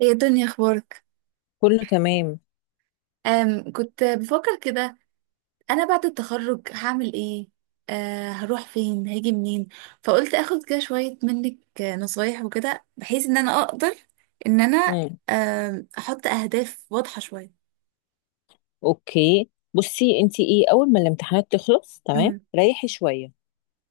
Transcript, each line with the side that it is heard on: right: هي دنيا، اخبارك؟
left: كله تمام.
right: كنت بفكر كده. انا بعد التخرج هعمل ايه؟ هروح فين، هاجي منين؟ فقلت اخد كده شوية منك نصايح وكده بحيث ان انا اقدر ان انا
left: مم.
right: آم، احط اهداف واضحة شوية.
left: اوكي، بصي انت ايه؟ اول ما الامتحانات تخلص تمام
right: امم.
left: ريحي شويه،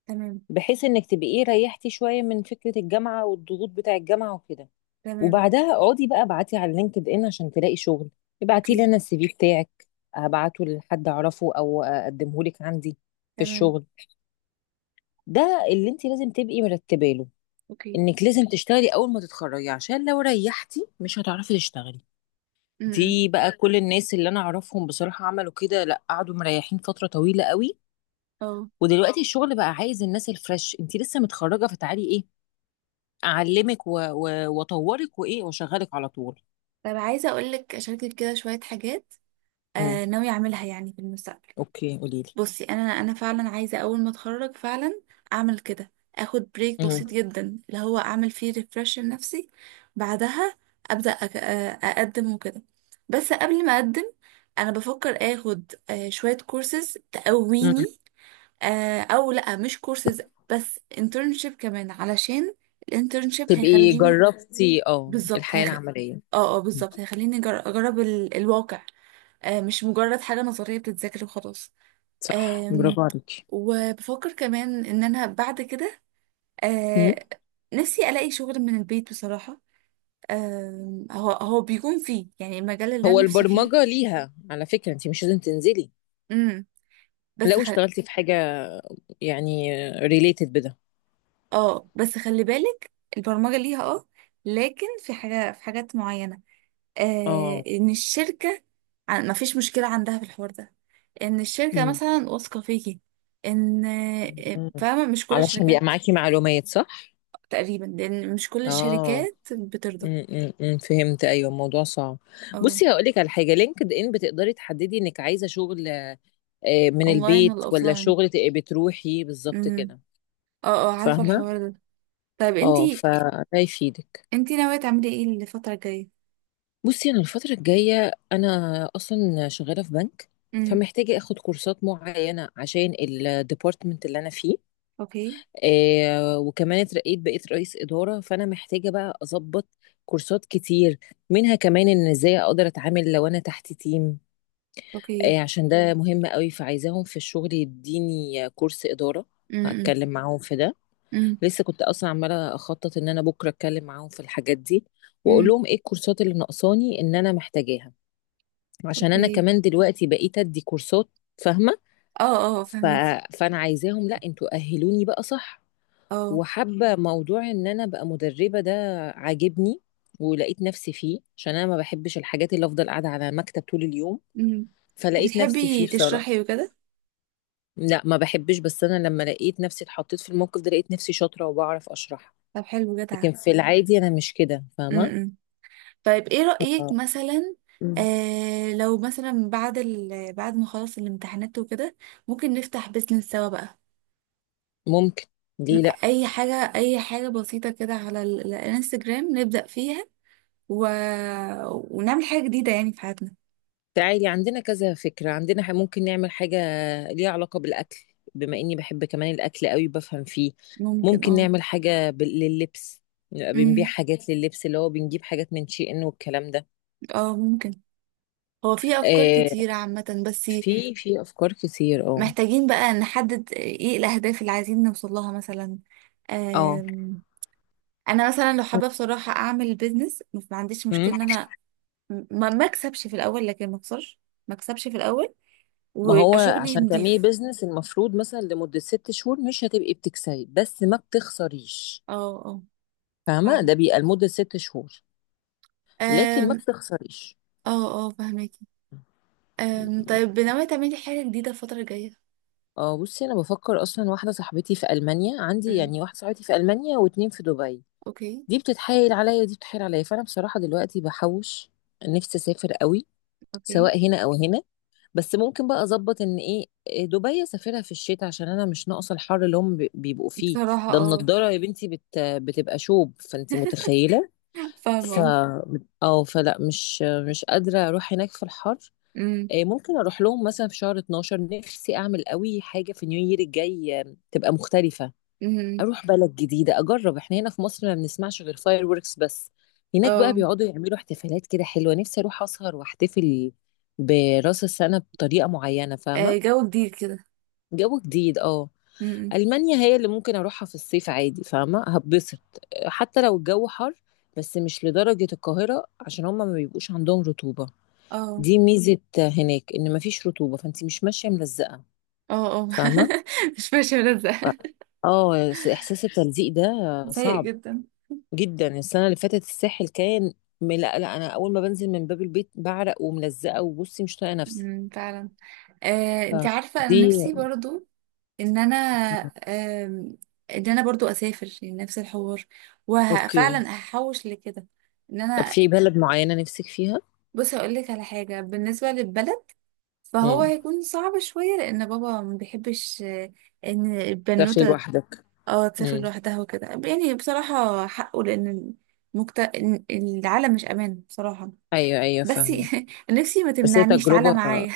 right: تمام.
left: بحيث انك تبقي ايه، ريحتي شويه من فكره الجامعه والضغوط بتاع الجامعه وكده.
right: تمام.
left: وبعدها اقعدي بقى ابعتي على لينكد ان عشان تلاقي شغل. ابعتي لي
right: اوكي.
left: انا السي في بتاعك، ابعته لحد اعرفه او اقدمه لك عندي في
right: تمام.
left: الشغل. ده اللي انت لازم تبقي مرتبه له،
right: اوكي.
left: انك لازم تشتغلي اول ما تتخرجي عشان لو ريحتي مش هتعرفي تشتغلي.
right: امم.
left: دي بقى كل الناس اللي انا اعرفهم بصراحة عملوا كده، لا قعدوا مريحين فترة طويلة قوي.
right: اه.
left: ودلوقتي الشغل بقى عايز الناس الفريش، انت لسه متخرجة فتعالي ايه اعلمك واطورك وايه واشغلك على طول.
right: طب عايزة اقولك اشاركك كده شوية حاجات
left: امم،
right: ناوية اعملها يعني في المستقبل.
left: اوكي قولي لي.
right: بصي، انا فعلا عايزه اول ما اتخرج فعلا اعمل كده، اخد بريك
left: امم.
right: بسيط جدا اللي هو اعمل فيه ريفرش لنفسي. بعدها ابدا أك... آه، اقدم وكده، بس قبل ما اقدم انا بفكر اخد شويه كورسز
left: امم.
right: تقويني، او لا مش كورسز بس انترنشيب كمان علشان الانترنشيب
left: تبقي
right: هيخليني.
left: جربتي اه
right: بالظبط
left: الحياة
right: هيخ...
left: العملية.
right: اه اه،
left: مم.
right: بالظبط هيخليني اجرب الواقع. مش مجرد حاجه نظريه بتتذاكر وخلاص.
left: صح،
right: آمم،
left: برافو عليكي.
right: وبفكر كمان ان انا بعد كده
left: مم.
right: آه نفسي الاقي شغل من البيت بصراحة. هو بيكون فيه يعني المجال اللي
left: هو
right: انا نفسي فيه.
left: البرمجة ليها على فكرة، انت مش لازم تنزلي
right: امم. بس
left: لو
right: خل...
left: اشتغلتي في حاجة يعني ريليتد بده.
right: اه، بس خلي بالك البرمجة ليها لكن في حاجات معينة.
left: اه.
right: ان الشركة ما فيش مشكلة عندها في الحوار ده، ان الشركة مثلا واثقة فيكي، ان
left: مم.
right: فاهمة، مش كل
left: علشان بيبقى
right: الشركات.
left: معاكي معلومات صح؟
right: تقريبا لان مش كل
left: مم. اه،
right: الشركات بترضى.
left: امم، فهمت، ايوه الموضوع صعب.
right: اه.
left: بصي هقول لك على حاجه، لينكد ان بتقدري تحددي انك عايزه شغل من
right: اونلاين
left: البيت،
right: ولا
left: ولا
right: اوفلاين؟
left: شغل تبقي بتروحي بالظبط
right: امم.
left: كده،
right: اه اه، عارفة
left: فاهمه؟
right: الحوار ده. طيب،
left: اه
right: انتي
left: فده يفيدك.
right: انتي ناوية تعملي ايه الفترة الجاية؟
left: بصي انا الفتره الجايه انا اصلا شغاله في بنك،
right: امم.
left: فمحتاجه اخد كورسات معينه عشان الديبارتمنت اللي انا فيه.
right: اوكي.
left: وكمان اترقيت بقيت رئيس إدارة فأنا محتاجة بقى أظبط كورسات كتير، منها كمان إن إزاي أقدر أتعامل لو أنا تحت تيم.
right: اوكي.
left: عشان ده مهم قوي، فعايزاهم في الشغل يديني كورس إدارة.
right: امم.
left: هتكلم معاهم في ده.
right: امم.
left: لسه كنت أصلا عمالة أخطط إن أنا بكرة أتكلم معاهم في الحاجات دي، وأقول
right: امم.
left: لهم إيه الكورسات اللي ناقصاني إن أنا محتاجاها، عشان أنا
right: اوكي.
left: كمان دلوقتي بقيت أدي كورسات، فاهمة؟
right: اه اه،
left: ف...
right: فهميكي.
left: فأنا عايزاهم، لأ أنتوا أهلوني بقى صح.
right: اه.
left: وحابة موضوع ان انا ابقى مدربة ده، عاجبني ولقيت نفسي فيه، عشان انا ما بحبش الحاجات اللي افضل قاعدة على مكتب طول اليوم.
right: امم.
left: فلقيت نفسي فيه
right: وبتحبي
left: بصراحة.
right: تشرحي وكده؟
left: لا ما بحبش، بس انا لما لقيت نفسي اتحطيت في الموقف ده لقيت نفسي شاطرة وبعرف اشرح.
right: طب حلو،
left: لكن
right: جدعة.
left: في العادي انا مش كده، فاهمة؟
right: امم. طيب، ايه رأيك
left: ف-
right: مثلا. لو مثلا بعد ما خلص الامتحانات وكده، ممكن نفتح بيزنس سوا بقى.
left: ممكن، ليه لا؟
right: اي حاجة، اي حاجة بسيطة كده على الانستجرام نبدأ فيها، و... ونعمل حاجة جديدة يعني في حياتنا.
left: تعالي عندنا كذا فكرة عندنا، ممكن نعمل حاجة ليها علاقة بالأكل، بما إني بحب كمان الأكل قوي بفهم فيه.
right: ممكن.
left: ممكن
right: اه.
left: نعمل حاجة لللبس، نبقى بنبيع
right: امم.
left: حاجات لللبس اللي هو بنجيب حاجات من شي إن والكلام ده.
right: اه. ممكن. هو في أفكار
left: آه،
right: كتيرة عامة بس.
left: في أفكار كتير اه.
right: محتاجين بقى نحدد ايه الأهداف اللي عايزين نوصل لها مثلا.
left: اه،
right: أم... أنا مثلا لو حابة بصراحة أعمل بيزنس، ما عنديش
left: أمم.
right: مشكلة إن أنا ما أكسبش في الأول لكن ما أخسرش. ما أكسبش في الأول
left: ما هو
right: ويبقى شغلي
left: عشان تعملي
right: نضيف.
left: بيزنس المفروض مثلا لمدة ست شهور مش هتبقي بتكسبي بس ما بتخسريش.
right: اه اه،
left: فاهمة؟
right: فعلا.
left: ده بيبقى لمدة ست شهور، لكن ما
right: أم...
left: بتخسريش.
right: اه اه، فهماكي. طيب، ناوية تعملي حاجة جديدة الفترة الجاية؟
left: اه، بصي انا بفكر اصلا، واحده صاحبتي في المانيا، عندي
right: امم.
left: يعني واحده صاحبتي في المانيا واتنين في دبي.
right: اوكي.
left: دي بتتحايل عليا ودي بتتحايل عليا، فانا بصراحه دلوقتي بحوش، نفسي اسافر قوي
right: اوكي
left: سواء هنا او هنا. بس ممكن بقى اظبط ان ايه، إيه، دبي اسافرها في الشتاء عشان انا مش ناقصه الحر اللي هم بيبقوا فيه.
right: بصراحة.
left: ده
right: اه.
left: النضاره يا بنتي، بتبقى شوب، فانت متخيله.
right: فاهمة.
left: ف
right: اه.
left: او فلا، مش قادره اروح هناك في الحر.
right: أمم.
left: ممكن اروح لهم مثلا في شهر 12. نفسي اعمل قوي حاجه في نيو يير الجاي، تبقى مختلفه،
right: أمم.
left: اروح بلد جديده اجرب. احنا هنا في مصر ما بنسمعش غير فاير وركس بس. هناك بقى
right: اه.
left: بيقعدوا يعملوا احتفالات كده حلوه، نفسي اروح اسهر واحتفل براس السنه بطريقه معينه، فاهمه؟
right: جو جديد كده.
left: جو جديد اه.
right: أمم. امم.
left: المانيا هي اللي ممكن اروحها في الصيف عادي، فاهمه؟ هبسط حتى لو الجو حر، بس مش لدرجه القاهره عشان هما ما بيبقوش عندهم رطوبه.
right: اه
left: دي ميزة هناك ان مفيش رطوبة، فانت مش ماشية ملزقة،
right: اه اه.
left: فاهمة؟
right: مش ماشي
left: ف-
right: ملزق.
left: احساس التلزيق ده
right: سيء
left: صعب
right: جدا.
left: جدا. السنة اللي فاتت الساحل كان لا لا، انا اول ما بنزل من باب البيت بعرق وملزقة وبصي مش طايقة نفسي.
right: أمم، فعلا. انت عارفة انا
left: فدي.
right: نفسي برضو ان انا آم، ان انا برضو اسافر يعني نفس الحوار،
left: اوكي.
right: وفعلا هحوش لكده. ان
left: طب
right: انا
left: في بلد معينة نفسك فيها؟
right: بصي، اقول لك على حاجة بالنسبة للبلد. فهو
left: امم.
right: هيكون صعب شوية لان بابا ما بيحبش ان
left: تسافري
right: البنوتة
left: لوحدك.
right: اه تسافر
left: امم.
right: لوحدها وكده، يعني بصراحة حقه لأن العالم مش أمان بصراحة.
left: ايوه ايوه
right: بس
left: فاهمة.
right: نفسي ما
left: بس هي
right: تمنعنيش، تعالى
left: تجربة،
right: معايا.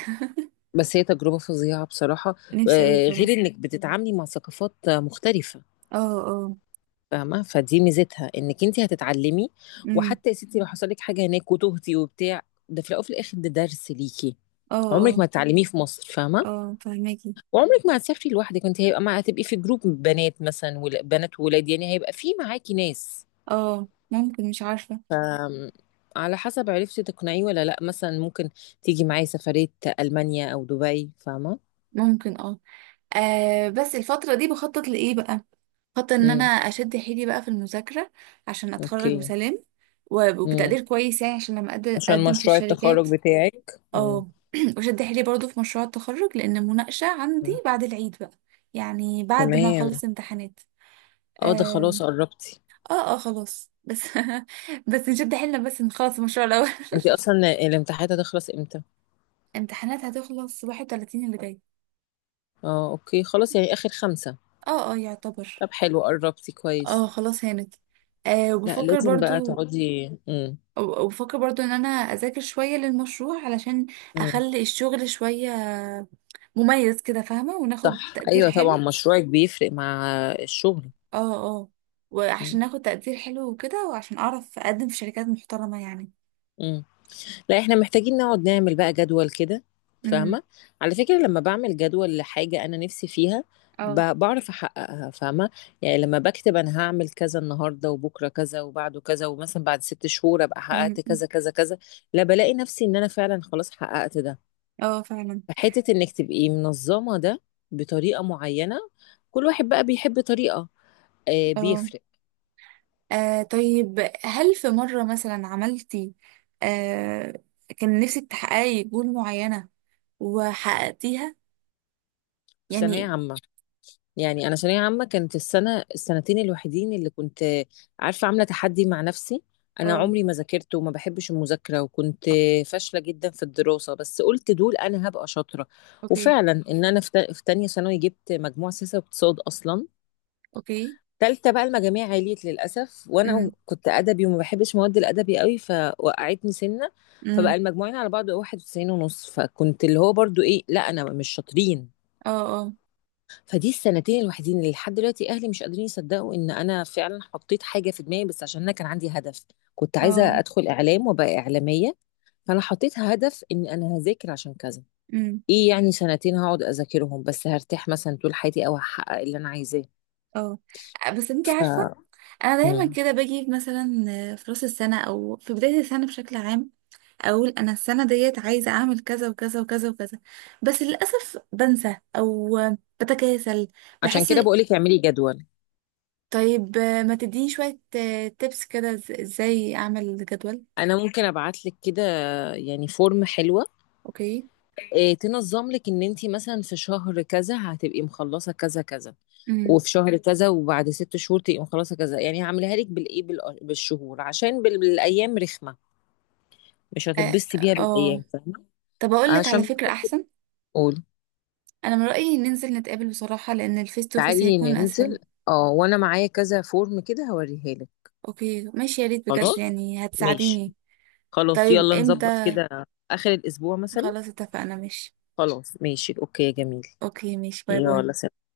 left: بس هي تجربة فظيعة بصراحة.
right: نفسي أوي بصراحة.
left: غير انك بتتعاملي مع ثقافات مختلفة،
right: اه. اه.
left: فاهمة؟ فدي ميزتها انك انت هتتعلمي.
right: امم.
left: وحتى يا ستي لو حصل لك حاجة هناك وتهتي وبتاع، ده في الاول وفي الاخر ده درس ليكي
right: اه.
left: عمرك
right: اه.
left: ما هتتعلميه في مصر، فاهمة؟
right: اه، فهماكي.
left: وعمرك ما هتسافري لوحدك، انت هيبقى مع، هتبقي في جروب بنات مثلا بنات وولاد، يعني هيبقى في معاكي ناس.
right: اه. ممكن، مش عارفة.
left: ف على حسب عرفتي تقنعيه ولا لا. مثلا ممكن تيجي معايا سفرية ألمانيا أو دبي، فاهمة؟
right: ممكن. اه. بس الفترة دي بخطط لإيه بقى؟ خطط إن أنا
left: امم.
right: أشد حيلي بقى في المذاكرة عشان أتخرج
left: اوكي.
right: بسلام،
left: امم.
right: وبتقدير كويس يعني عشان لما
left: عشان
right: أقدم في
left: مشروع التخرج
right: الشركات.
left: بتاعك. امم.
right: اه. وشد حيلي برضو في مشروع التخرج لان المناقشه عندي بعد العيد بقى، يعني بعد ما
left: تمام.
right: اخلص امتحانات.
left: اه ده
right: آم،
left: خلاص قربتي.
right: اه اه، خلاص. بس بس نشد حيلنا بس نخلص المشروع الاول.
left: أنتِ أصلًا الامتحانات هتخلص إمتى؟
right: امتحانات هتخلص 31 اللي جاي.
left: أوكي، خلاص يعني آخر 5.
right: اه اه، يعتبر.
left: طب حلو قرّبتِ كويس.
right: اه، خلاص هانت. آه
left: لأ،
right: وبفكر
left: لازم بقى
right: برضو
left: تقعدي. إمم.
right: وبفكر برضو ان انا اذاكر شوية للمشروع علشان
left: إمم.
right: اخلي الشغل شوية مميز كده فاهمة، وناخد
left: صح،
right: تقدير
left: أيوه طبعًا
right: حلو.
left: مشروعِك بيفرق مع الشغل.
right: اه اه،
left: إمم.
right: وعشان اخد تقدير حلو وكده، وعشان اعرف اقدم في شركات محترمة يعني.
left: إمم. لأ إحنا محتاجين نقعد نعمل بقى جدول كده،
right: امم.
left: فاهمة؟ على فكرة لمّا باعمل جدول لحاجة أنا نِفْسي فيها
right: اه.
left: باعرف أحققها، فاهمة؟ يعني لمّا باكتب أنا هاعمل كذا النهارده وبُكرة كذا وبعده كذا، ومثلًا بعد 6 شهور أبقى حققت
right: امم.
left: كذا، كذا، كذا، لأ بالاقي نَفْسي إن أنا فعلًا خلاص حققت ده.
right: اه، فعلا.
left: حتة انك تبقي منظمة ده بطريقة معينة، كل واحد بقى بيحب طريقة،
right: اه.
left: بيفرق.
right: طيب، هل في مرة مثلا عملتي آه كان نفسك تحققي جول معينة وحققتيها
left: في ثانوية
right: يعني؟
left: عامة، يعني انا ثانوية عامة كانت السنة، السنتين الوحيدين اللي كنت عارفة، عاملة تحدي مع نفسي. انا
right: اه.
left: عمري ما ذاكرت وما بحبش المذاكرة، وكنت فاشلة جدا في الدراسة، بس قلت دول انا هبقى شاطرة.
right: اوكي.
left: وفعلا ان انا في في تانية ثانوي جبت مجموع سياسة واقتصاد اصلا.
right: اوكي.
left: تالتة بقى المجاميع عليت للأسف، وأنا
right: امم.
left: كنت أدبي وما بحبش مواد الأدبي قوي فوقعتني سنة.
right: امم.
left: فبقى المجموعين على بعض 91 ونص، فكنت اللي هو برضو إيه، لا أنا مش شاطرين.
right: اه. اه.
left: فدي السنتين الوحيدين اللي لحد دلوقتي أهلي مش قادرين يصدقوا إن أنا فعلا حطيت حاجة في دماغي، بس عشان أنا كان عندي هدف. كنت
right: اه.
left: عايزة أدخل إعلام وأبقى إعلامية، فأنا حطيت هدف إن أنا هذاكر عشان كذا.
right: امم.
left: إيه يعني سنتين هقعد أذاكرهم، بس هرتاح مثلا طول حياتي أو هحقق اللي أنا عايزاه.
right: اه. بس انتي عارفة، انا
left: ف...
right: دايما كده باجي مثلا في راس السنة او في بداية السنة بشكل عام، اقول انا السنه ديت عايزه اعمل كذا وكذا وكذا وكذا. بس للاسف بنسى او بتكاسل،
left: عشان
right: بحس.
left: كده بقولك اعملي جدول.
right: طيب ما تديني شويه تيبس كده، ازاي اعمل جدول؟
left: انا ممكن ابعت لك كده يعني فورم حلوه،
right: اوكي.
left: إيه تنظم لك ان انت مثلا في شهر كذا هتبقي مخلصه كذا كذا،
right: امم.
left: وفي شهر كذا وبعد ست شهور تبقي مخلصه كذا. يعني هعملها لك بالايه بالشهور عشان بالايام رخمه، مش
right: اه.
left: هتتبسطي بيها
right: آه.
left: بالايام، فاهمه؟
right: طب اقول لك على
left: عشان،
right: فكره احسن،
left: قول.
right: انا من رايي ننزل نتقابل بصراحه لان الفيس تو فيس
left: تعالي
right: هيكون اسهل.
left: ننزل. اه وانا معايا كذا فورم كده هوريها لك.
right: اوكي ماشي، يا ريت بجد
left: خلاص
right: يعني
left: ماشي.
right: هتساعديني.
left: خلاص
right: طيب،
left: يلا نظبط
right: امتى؟
left: كده. اخر الاسبوع مثلا.
right: خلاص اتفقنا، ماشي.
left: خلاص ماشي اوكي يا جميل.
right: اوكي ماشي، باي باي.
left: يلا سلام.